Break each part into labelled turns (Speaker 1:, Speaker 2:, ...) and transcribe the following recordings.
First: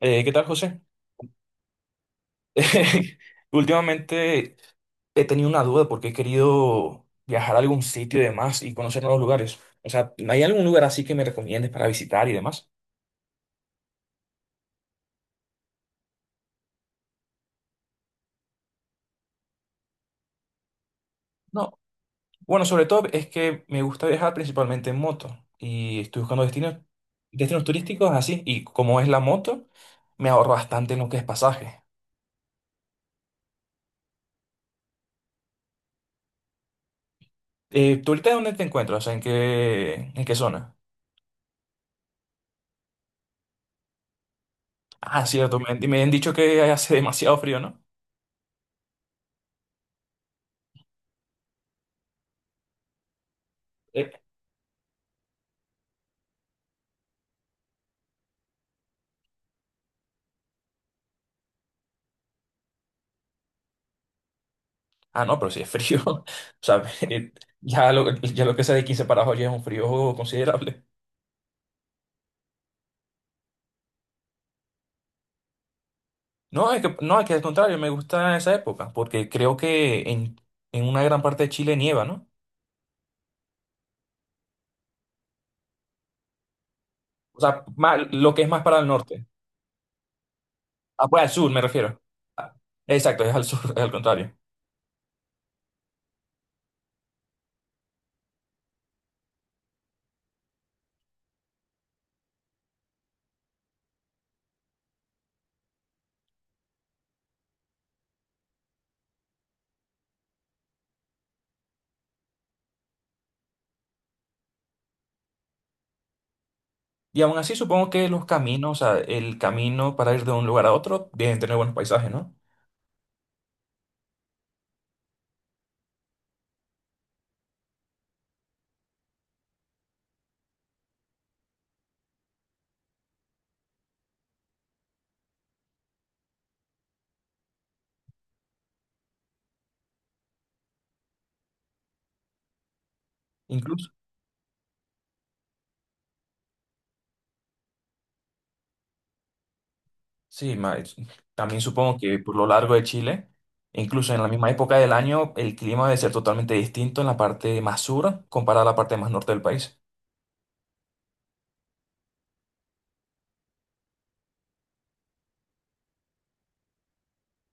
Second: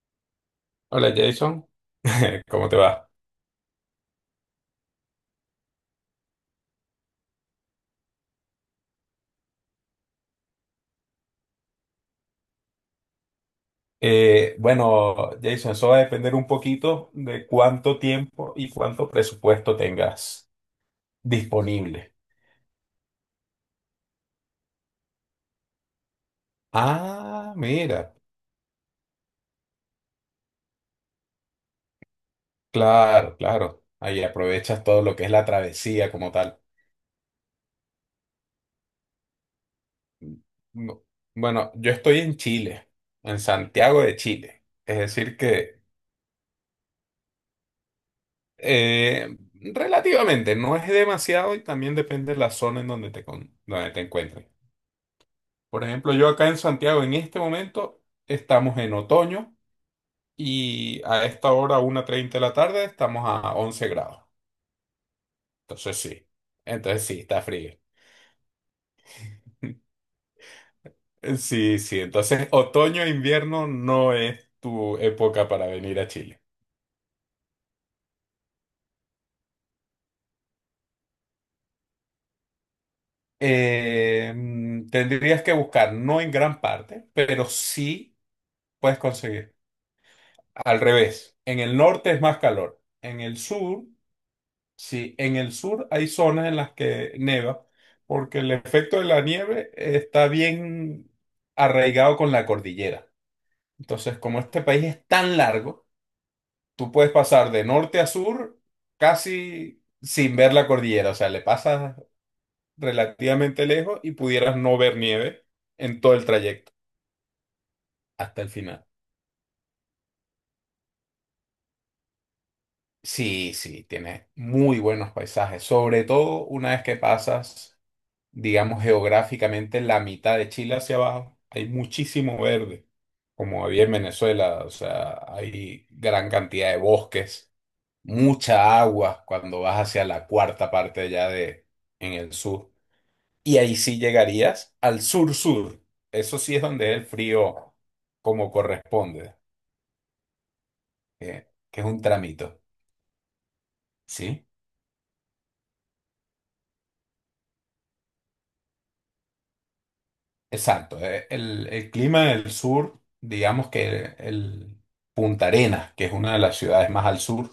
Speaker 1: ¿Qué tal, José?
Speaker 2: Hola, Jason. ¿Cómo te va?
Speaker 1: Últimamente he tenido una duda porque he querido viajar a algún sitio y demás y conocer nuevos lugares. O sea, ¿hay algún lugar así que me recomiendes para visitar y demás?
Speaker 2: Bueno, Jason, eso va a depender un poquito de cuánto tiempo y cuánto presupuesto tengas
Speaker 1: No.
Speaker 2: disponible.
Speaker 1: Bueno, sobre todo es que me gusta viajar principalmente en moto y estoy buscando destinos,
Speaker 2: Ah,
Speaker 1: destinos turísticos
Speaker 2: mira,
Speaker 1: así. Y como es la moto, me ahorro bastante en lo que es pasaje.
Speaker 2: claro, claro. Ahí aprovechas todo lo que es la travesía como tal.
Speaker 1: ¿Tú ahorita dónde te encuentras? O sea, en qué
Speaker 2: Mm,
Speaker 1: zona?
Speaker 2: No, bueno, yo estoy en Chile, en Santiago de Chile. Es
Speaker 1: Ah,
Speaker 2: decir
Speaker 1: cierto, me,
Speaker 2: que
Speaker 1: me han dicho que hace demasiado frío, ¿no?
Speaker 2: relativamente no es demasiado, y también depende de la zona en donde donde te encuentres. Por ejemplo, yo acá en Santiago en este momento estamos en otoño, y a esta hora, 1:30 de la tarde, estamos a 11 grados.
Speaker 1: Ah, no, pero si es frío.
Speaker 2: Entonces
Speaker 1: O
Speaker 2: sí,
Speaker 1: sea,
Speaker 2: entonces sí, está frío.
Speaker 1: ya lo que sea de 15 para abajo ya es un frío considerable.
Speaker 2: Sí, sí, entonces otoño e invierno no es tu época para venir a Chile.
Speaker 1: No, es que al contrario, me gusta esa época, porque creo que en una gran parte de Chile nieva, ¿no?
Speaker 2: Tendrías que buscar, no en gran parte,
Speaker 1: O
Speaker 2: pero
Speaker 1: sea,
Speaker 2: sí
Speaker 1: lo que es más para el
Speaker 2: puedes
Speaker 1: norte.
Speaker 2: conseguir. Al
Speaker 1: Ah, pues al
Speaker 2: revés,
Speaker 1: sur me
Speaker 2: en el
Speaker 1: refiero.
Speaker 2: norte es más
Speaker 1: Ah,
Speaker 2: calor, en
Speaker 1: exacto, es
Speaker 2: el
Speaker 1: al sur, es
Speaker 2: sur.
Speaker 1: al contrario.
Speaker 2: Sí, en el sur hay zonas en las que neva, porque el efecto de la nieve está bien arraigado con la cordillera. Entonces, como este país es tan largo, tú puedes pasar de norte a sur casi sin ver la cordillera. O sea, le pasas relativamente lejos y pudieras no ver nieve en todo el trayecto
Speaker 1: Y aún así supongo que los
Speaker 2: hasta el
Speaker 1: caminos, o
Speaker 2: final.
Speaker 1: sea, el camino para ir de un lugar a otro, deben tener buenos paisajes, ¿no?
Speaker 2: Sí, sí, tiene muy buenos paisajes, sobre todo una vez que pasas. Digamos, geográficamente la mitad de Chile hacia abajo, hay muchísimo verde, como había en Venezuela. O sea, hay gran cantidad de bosques, mucha agua cuando vas hacia la cuarta parte ya de en el sur. Y ahí
Speaker 1: Incluso.
Speaker 2: sí llegarías al sur-sur. Eso sí es donde es el frío como corresponde,
Speaker 1: Sí,
Speaker 2: que,
Speaker 1: también
Speaker 2: que es
Speaker 1: supongo
Speaker 2: un
Speaker 1: que por lo
Speaker 2: tramito,
Speaker 1: largo de Chile, incluso en la
Speaker 2: ¿sí?
Speaker 1: misma época del año, el clima debe ser totalmente distinto en la parte más sur comparada a la parte más norte del país.
Speaker 2: Exacto. El clima del sur, digamos que el Punta Arenas, que es una de las ciudades más al sur.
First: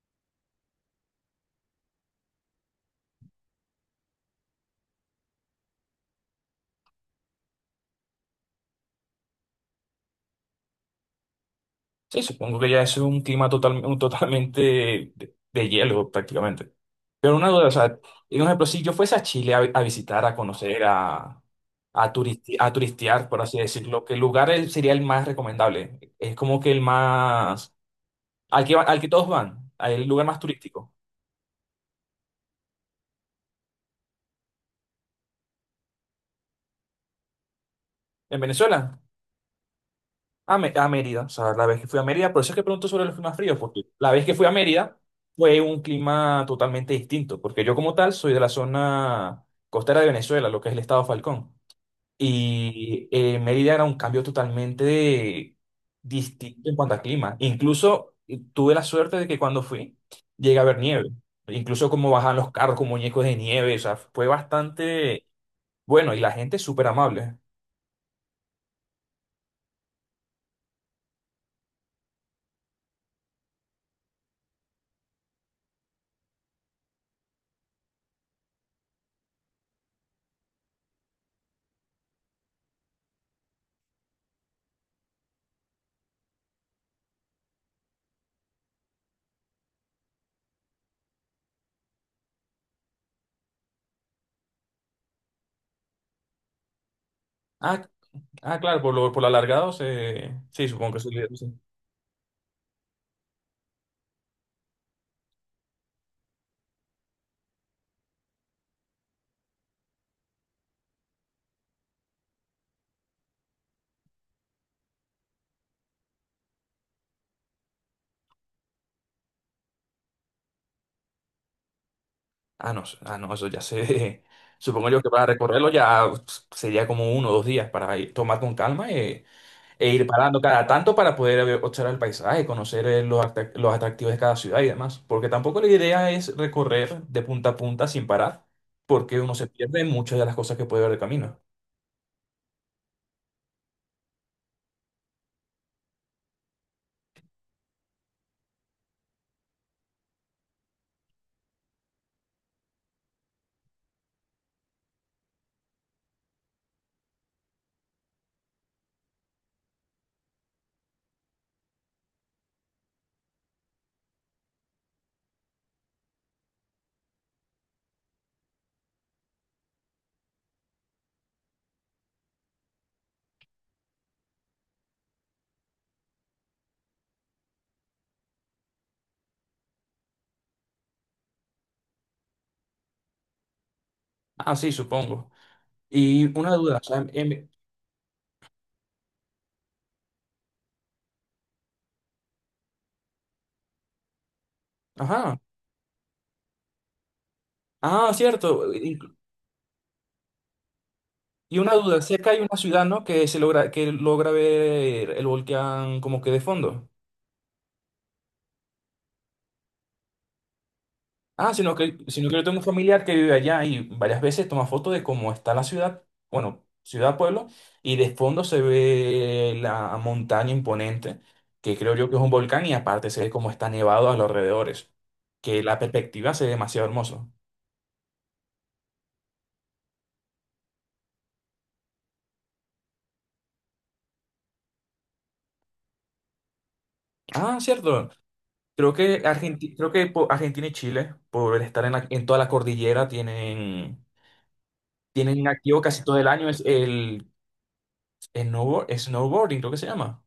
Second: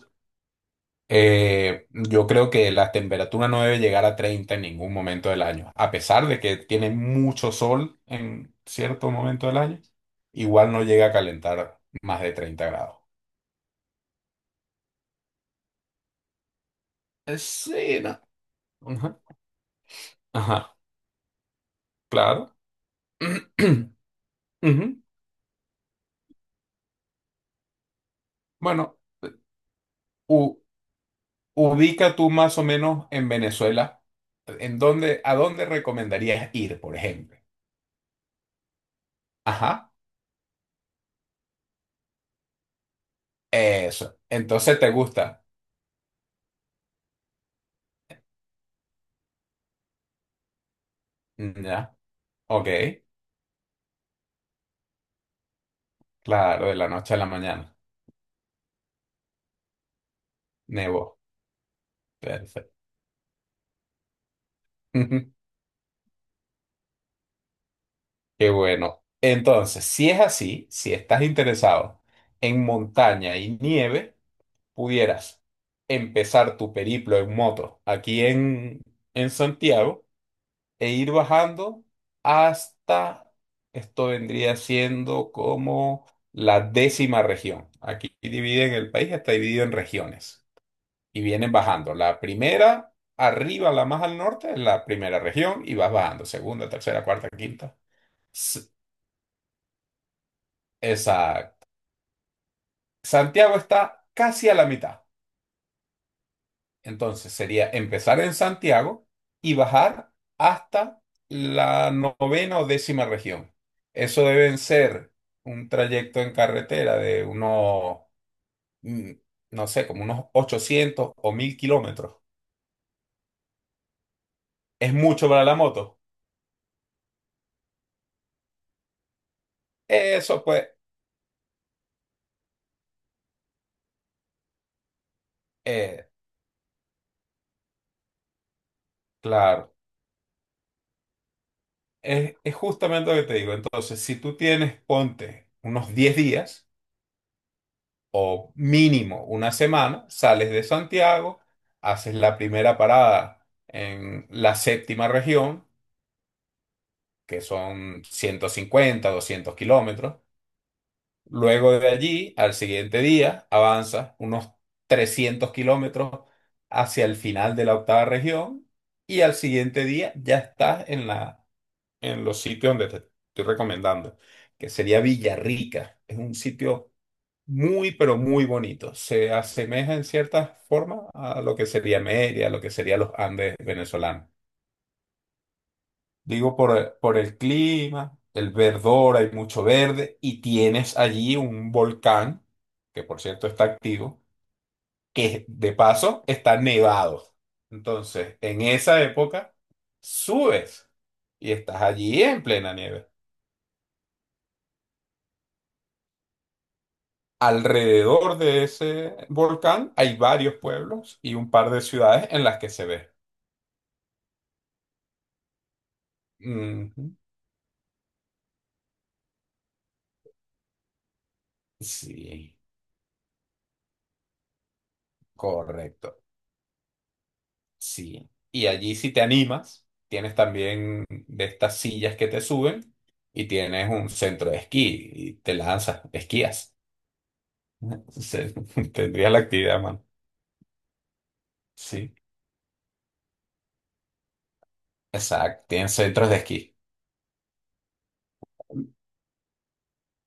Speaker 2: Yo creo que la temperatura no debe llegar a 30 en ningún momento del año, a pesar de que tiene mucho sol en cierto momento del año. Igual no llega a calentar
Speaker 1: Sí,
Speaker 2: más de
Speaker 1: supongo
Speaker 2: treinta
Speaker 1: que ya es
Speaker 2: grados.
Speaker 1: un clima total, un totalmente de hielo prácticamente. Pero una duda, o sea,
Speaker 2: Sí, no.
Speaker 1: y un ejemplo, si yo fuese
Speaker 2: Ajá,
Speaker 1: a Chile a visitar, a
Speaker 2: ajá,
Speaker 1: conocer, a, a, turisti-
Speaker 2: claro.
Speaker 1: a turistear, por así decirlo, ¿qué lugar sería el
Speaker 2: Ujú.
Speaker 1: más recomendable? Es como que el más. Al que,
Speaker 2: Bueno,
Speaker 1: al que todos van, el lugar más
Speaker 2: u-
Speaker 1: turístico.
Speaker 2: ubica tú más o menos en Venezuela, en dónde, a dónde recomendarías ir, por ejemplo.
Speaker 1: ¿En Venezuela?
Speaker 2: Ajá,
Speaker 1: A Mérida, o sea, la vez que fui a Mérida, por eso es que pregunto sobre los climas fríos, porque la
Speaker 2: eso.
Speaker 1: vez que fui a
Speaker 2: Entonces te
Speaker 1: Mérida
Speaker 2: gusta.
Speaker 1: fue un clima totalmente distinto, porque yo como tal soy de la zona costera de Venezuela, lo que es el estado Falcón,
Speaker 2: Ya. Ok.
Speaker 1: y Mérida era un cambio totalmente
Speaker 2: Claro,
Speaker 1: distinto
Speaker 2: de
Speaker 1: en
Speaker 2: la
Speaker 1: cuanto a
Speaker 2: noche a la
Speaker 1: clima.
Speaker 2: mañana.
Speaker 1: Incluso tuve la suerte de que cuando fui llegué a ver nieve,
Speaker 2: Nevó.
Speaker 1: incluso como bajan los
Speaker 2: Perfecto.
Speaker 1: carros con muñecos de nieve, o sea, fue bastante bueno y la gente es súper amable.
Speaker 2: Qué bueno. Entonces, si es así, si estás interesado en montaña y nieve, pudieras empezar tu periplo en moto aquí en Santiago e ir bajando hasta, esto vendría siendo como la décima región. Aquí dividen el país, está dividido en regiones, y vienen bajando. La primera, arriba, la más al norte, es la primera región, y vas bajando. Segunda, tercera, cuarta, quinta.
Speaker 1: Ah, Ah,
Speaker 2: S-
Speaker 1: claro, por lo alargado se. Sí, supongo que. Ujú. Sí.
Speaker 2: Exacto. Santiago está casi a la mitad. Entonces sería empezar en Santiago y bajar hasta la novena o décima región. Eso deben ser un trayecto en carretera de unos, mm, no sé, como unos 800 o 1000 kilómetros.
Speaker 1: Ah, no, ah, no, eso ya se. Supongo
Speaker 2: ¿Es
Speaker 1: yo que para
Speaker 2: mucho para la
Speaker 1: recorrerlo
Speaker 2: moto?
Speaker 1: ya pf, sería como uno o dos días para tomar con calma, ir parando
Speaker 2: Eso
Speaker 1: cada
Speaker 2: pues,
Speaker 1: tanto para poder observar el paisaje, conocer, los atractivos de cada ciudad y demás. Porque tampoco la
Speaker 2: eh,
Speaker 1: idea es recorrer de punta a punta sin parar, porque uno se
Speaker 2: claro.
Speaker 1: pierde en muchas de las cosas que puede ver de camino.
Speaker 2: Es justamente lo que te digo. Entonces, si tú tienes, ponte unos 10 días o mínimo una semana, sales de Santiago, haces la primera parada en la séptima región, que son 150 200 kilómetros. Luego de allí, al siguiente día, avanzas unos 300 kilómetros hacia el final de la octava región, y al siguiente día ya estás en los sitios donde te estoy recomendando, que sería Villarrica. Es un sitio muy, pero muy bonito. Se asemeja en cierta forma a lo que sería Mérida, a lo que serían los Andes venezolanos.
Speaker 1: Ah, sí, supongo. Y una
Speaker 2: Digo,
Speaker 1: duda, o sea,
Speaker 2: por, por el clima, el verdor, hay mucho verde y tienes allí un volcán, que por cierto está activo,
Speaker 1: Ajá.
Speaker 2: que de paso está nevado.
Speaker 1: Ah,
Speaker 2: Entonces, en
Speaker 1: cierto.
Speaker 2: esa época, subes y
Speaker 1: Y una
Speaker 2: estás
Speaker 1: duda,
Speaker 2: allí
Speaker 1: cerca hay
Speaker 2: en
Speaker 1: una
Speaker 2: plena
Speaker 1: ciudad, ¿no?
Speaker 2: nieve.
Speaker 1: Que se logra, que logra ver el volcán como que de fondo.
Speaker 2: Alrededor de ese volcán hay varios pueblos y un
Speaker 1: Ah,
Speaker 2: par de ciudades
Speaker 1: sino que yo
Speaker 2: en las
Speaker 1: tengo un
Speaker 2: que se
Speaker 1: familiar
Speaker 2: ve.
Speaker 1: que vive allá y varias veces toma fotos de cómo está la ciudad, bueno,
Speaker 2: Ujú.
Speaker 1: ciudad, pueblo, y de fondo se ve la montaña imponente, que creo yo que es un
Speaker 2: Sí,
Speaker 1: volcán, y aparte se ve cómo está nevado a los alrededores, que la
Speaker 2: correcto.
Speaker 1: perspectiva se ve demasiado hermoso.
Speaker 2: Sí. Y allí si te animas, tienes también de estas sillas que te suben y tienes un centro de esquí y te lanzas, esquías.
Speaker 1: Ah, cierto.
Speaker 2: Se-
Speaker 1: Creo que
Speaker 2: Tendrías la
Speaker 1: Argentina,
Speaker 2: actividad,
Speaker 1: creo
Speaker 2: mano.
Speaker 1: que Argentina y Chile, por estar en,
Speaker 2: Sí,
Speaker 1: en toda la cordillera, tienen tienen
Speaker 2: exacto.
Speaker 1: activo
Speaker 2: Tienen
Speaker 1: casi todo el
Speaker 2: centros de
Speaker 1: año es
Speaker 2: esquí.
Speaker 1: el snowboarding, creo que se llama.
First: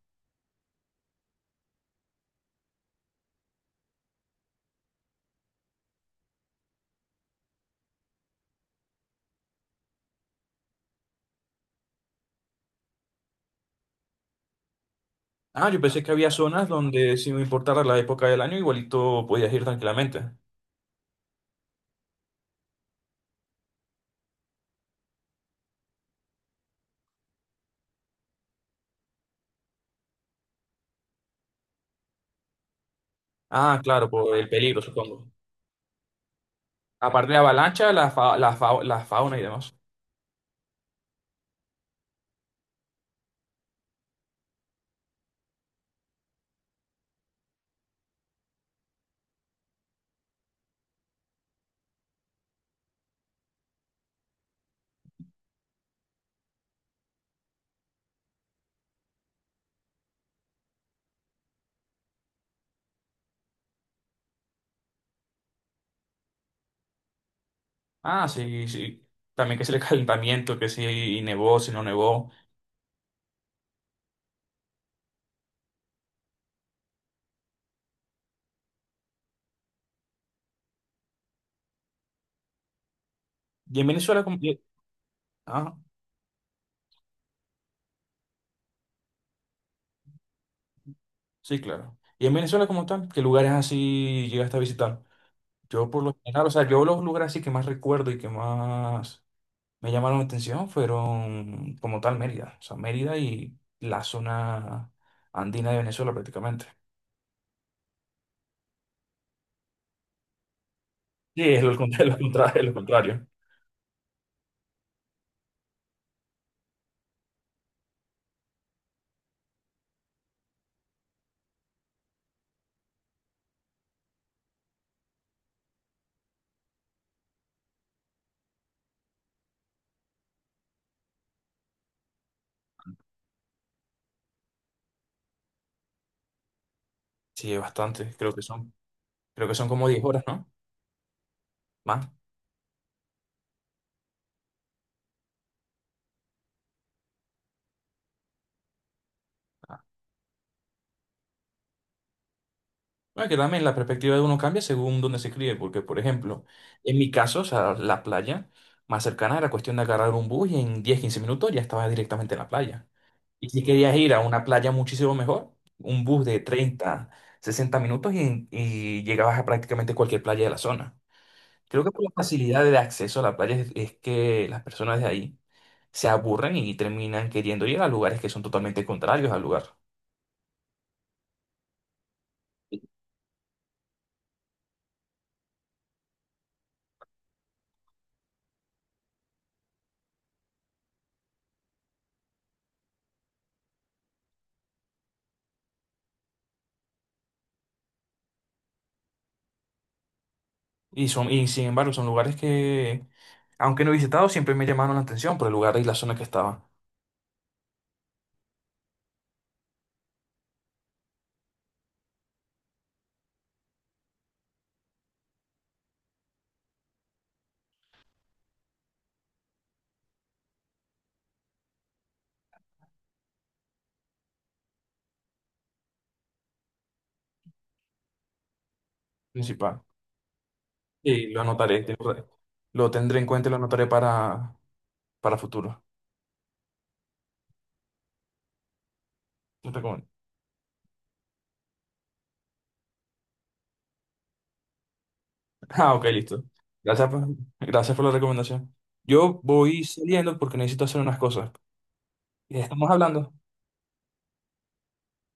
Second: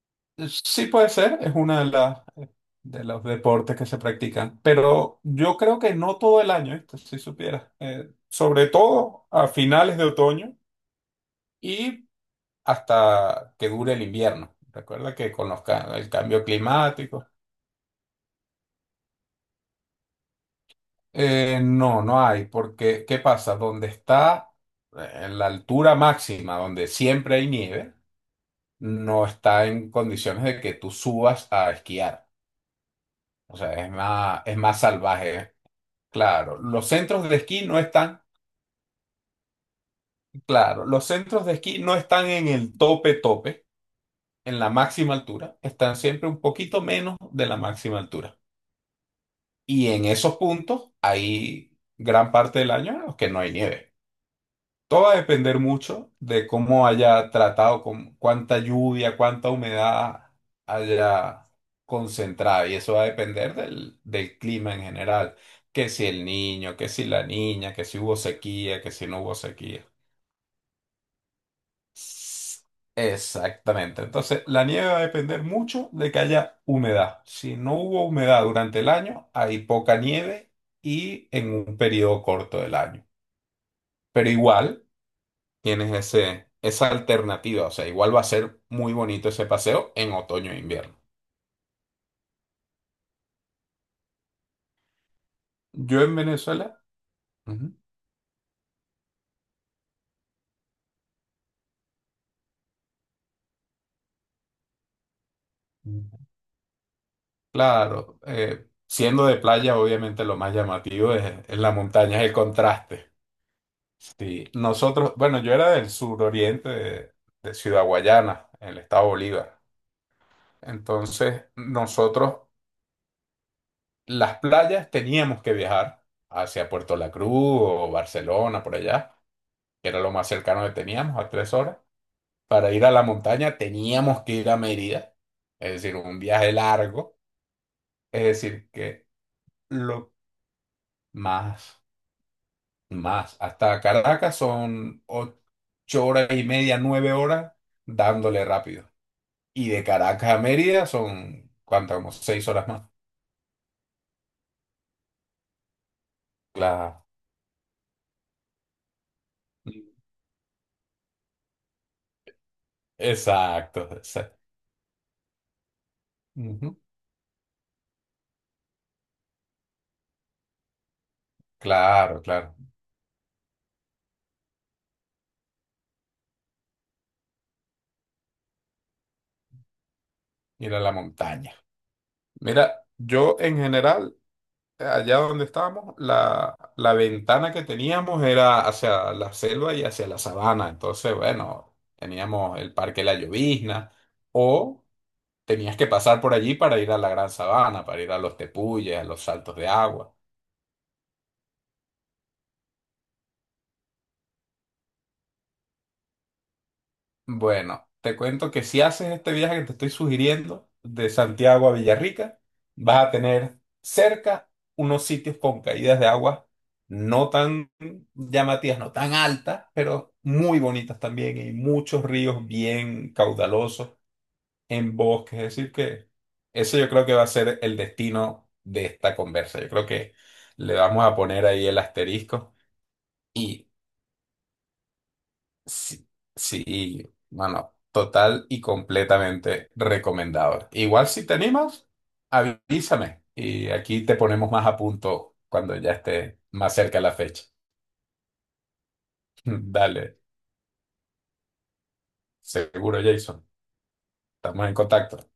Speaker 2: Sí puede ser, es una de las de los deportes que se practican, pero yo creo que no todo el año, esto si supieras, sobre todo a finales de otoño y hasta que dure el invierno. Recuerda que con los
Speaker 1: Ah, yo pensé
Speaker 2: el
Speaker 1: que había
Speaker 2: cambio
Speaker 1: zonas donde
Speaker 2: climático,
Speaker 1: si no importara la época del año, igualito podías ir tranquilamente.
Speaker 2: no, no hay, porque ¿qué pasa? Donde está en la altura máxima, donde siempre hay nieve, no está en condiciones de que tú subas a esquiar. O sea,
Speaker 1: Ah, claro, por el
Speaker 2: es
Speaker 1: peligro,
Speaker 2: más
Speaker 1: supongo.
Speaker 2: salvaje. Claro, los centros
Speaker 1: Aparte
Speaker 2: de
Speaker 1: de
Speaker 2: esquí no
Speaker 1: avalancha, la,
Speaker 2: están,
Speaker 1: fa- la, fa- la fauna y demás.
Speaker 2: claro, los centros de esquí no están en el tope tope, en la máxima altura, están siempre un poquito menos de la máxima altura. Y en esos puntos hay gran parte del año en los que no hay nieve. Todo va a depender mucho de cómo haya tratado, con cuánta lluvia, cuánta humedad haya concentrada. Y eso va a depender del clima en general. Que si el niño, que si la niña, que si hubo
Speaker 1: Ah, sí,
Speaker 2: sequía, que
Speaker 1: sí.
Speaker 2: si no hubo
Speaker 1: También que es el
Speaker 2: sequía.
Speaker 1: calentamiento, que si nevó, si no nevó.
Speaker 2: S- Exactamente. Entonces, la nieve va a depender mucho de que haya humedad. Si no hubo humedad durante el año, hay poca nieve y en un periodo corto del año.
Speaker 1: Y en Venezuela,
Speaker 2: Pero
Speaker 1: como.
Speaker 2: igual
Speaker 1: Ah,
Speaker 2: tienes esa alternativa. O sea, igual va a ser muy bonito ese paseo en otoño e invierno.
Speaker 1: sí, claro. Y en Venezuela como tal, ¿qué lugares así llegaste a visitar? Yo
Speaker 2: Yo
Speaker 1: por lo
Speaker 2: en
Speaker 1: general, o sea,
Speaker 2: Venezuela,
Speaker 1: yo los lugares así que más recuerdo y que más me llamaron la atención fueron como tal Mérida, o sea, Mérida y la zona andina de Venezuela
Speaker 2: ujú,
Speaker 1: prácticamente.
Speaker 2: claro, siendo de playa, obviamente lo más llamativo es,
Speaker 1: Sí,
Speaker 2: es
Speaker 1: es
Speaker 2: la
Speaker 1: lo contrario, lo
Speaker 2: montaña, es el
Speaker 1: contrario, lo
Speaker 2: contraste.
Speaker 1: contrario.
Speaker 2: Sí, nosotros, bueno, yo era del suroriente de Ciudad Guayana, en el estado Bolívar. Entonces, nosotros, las playas, teníamos que viajar hacia Puerto La Cruz o Barcelona, por allá, que era lo más cercano que teníamos, a 3 horas. Para ir a la montaña, teníamos que ir a Mérida, es decir, un viaje largo.
Speaker 1: Sí, es bastante,
Speaker 2: Es
Speaker 1: creo que
Speaker 2: decir,
Speaker 1: son,
Speaker 2: que
Speaker 1: creo que son como 10
Speaker 2: lo
Speaker 1: horas, ¿no?
Speaker 2: más,
Speaker 1: Más.
Speaker 2: más, hasta Caracas son 8 horas y media, 9 horas, dándole rápido. Y
Speaker 1: Ah.
Speaker 2: de Caracas a Mérida son, ¿cuánto? Como 6 horas más.
Speaker 1: Bueno, que también la perspectiva de uno cambia según donde se críe, porque por ejemplo, en
Speaker 2: Claro.
Speaker 1: mi caso, o sea, la playa más cercana era cuestión de agarrar un bus y en 10 o 15 minutos ya estaba directamente en la playa. Y si
Speaker 2: Exacto.
Speaker 1: querías ir a
Speaker 2: Exacto.
Speaker 1: una playa muchísimo mejor, un bus de
Speaker 2: Ujú.
Speaker 1: 30 o 60 minutos y llegabas a prácticamente cualquier playa de la zona. Creo que por la
Speaker 2: Claro, claro.
Speaker 1: facilidad de acceso a la playa es que las personas de ahí se aburren y terminan queriendo ir a lugares que son totalmente contrarios al lugar.
Speaker 2: Ir a la montaña. Mira, yo en general, allá donde estábamos, la ventana que teníamos era hacia la selva y hacia la sabana. Entonces, bueno, teníamos el Parque La Llovizna o tenías que pasar por allí para ir a la Gran Sabana, para ir a los tepuyes, a los saltos de agua.
Speaker 1: Y, son, y sin embargo, son lugares que, aunque no he visitado, siempre me llamaron la atención por el lugar y la zona que estaba
Speaker 2: Bueno, te cuento que si haces este viaje que te estoy sugiriendo de Santiago a Villarrica, vas a tener cerca unos sitios con caídas de agua no tan llamativas, no tan altas, pero muy bonitas también y muchos ríos bien caudalosos en bosques. Es decir, que ese yo creo que va a ser el destino de esta conversa. Yo
Speaker 1: principal.
Speaker 2: creo que le vamos a
Speaker 1: Y lo
Speaker 2: poner ahí el
Speaker 1: anotaré,
Speaker 2: asterisco.
Speaker 1: lo tendré en cuenta y lo
Speaker 2: Y
Speaker 1: anotaré para futuro.
Speaker 2: Sí, sí, no, no, total y
Speaker 1: Te
Speaker 2: completamente
Speaker 1: recomiendo.
Speaker 2: recomendado. Igual si te animas, avísame y aquí te ponemos más a punto cuando ya
Speaker 1: Ah, ok,
Speaker 2: esté
Speaker 1: listo.
Speaker 2: más cerca
Speaker 1: Gracias
Speaker 2: la
Speaker 1: por,
Speaker 2: fecha.
Speaker 1: gracias por la recomendación. Yo voy
Speaker 2: Dale,
Speaker 1: saliendo porque necesito hacer unas cosas. Estamos
Speaker 2: seguro,
Speaker 1: hablando.
Speaker 2: Jason. Estamos en contacto.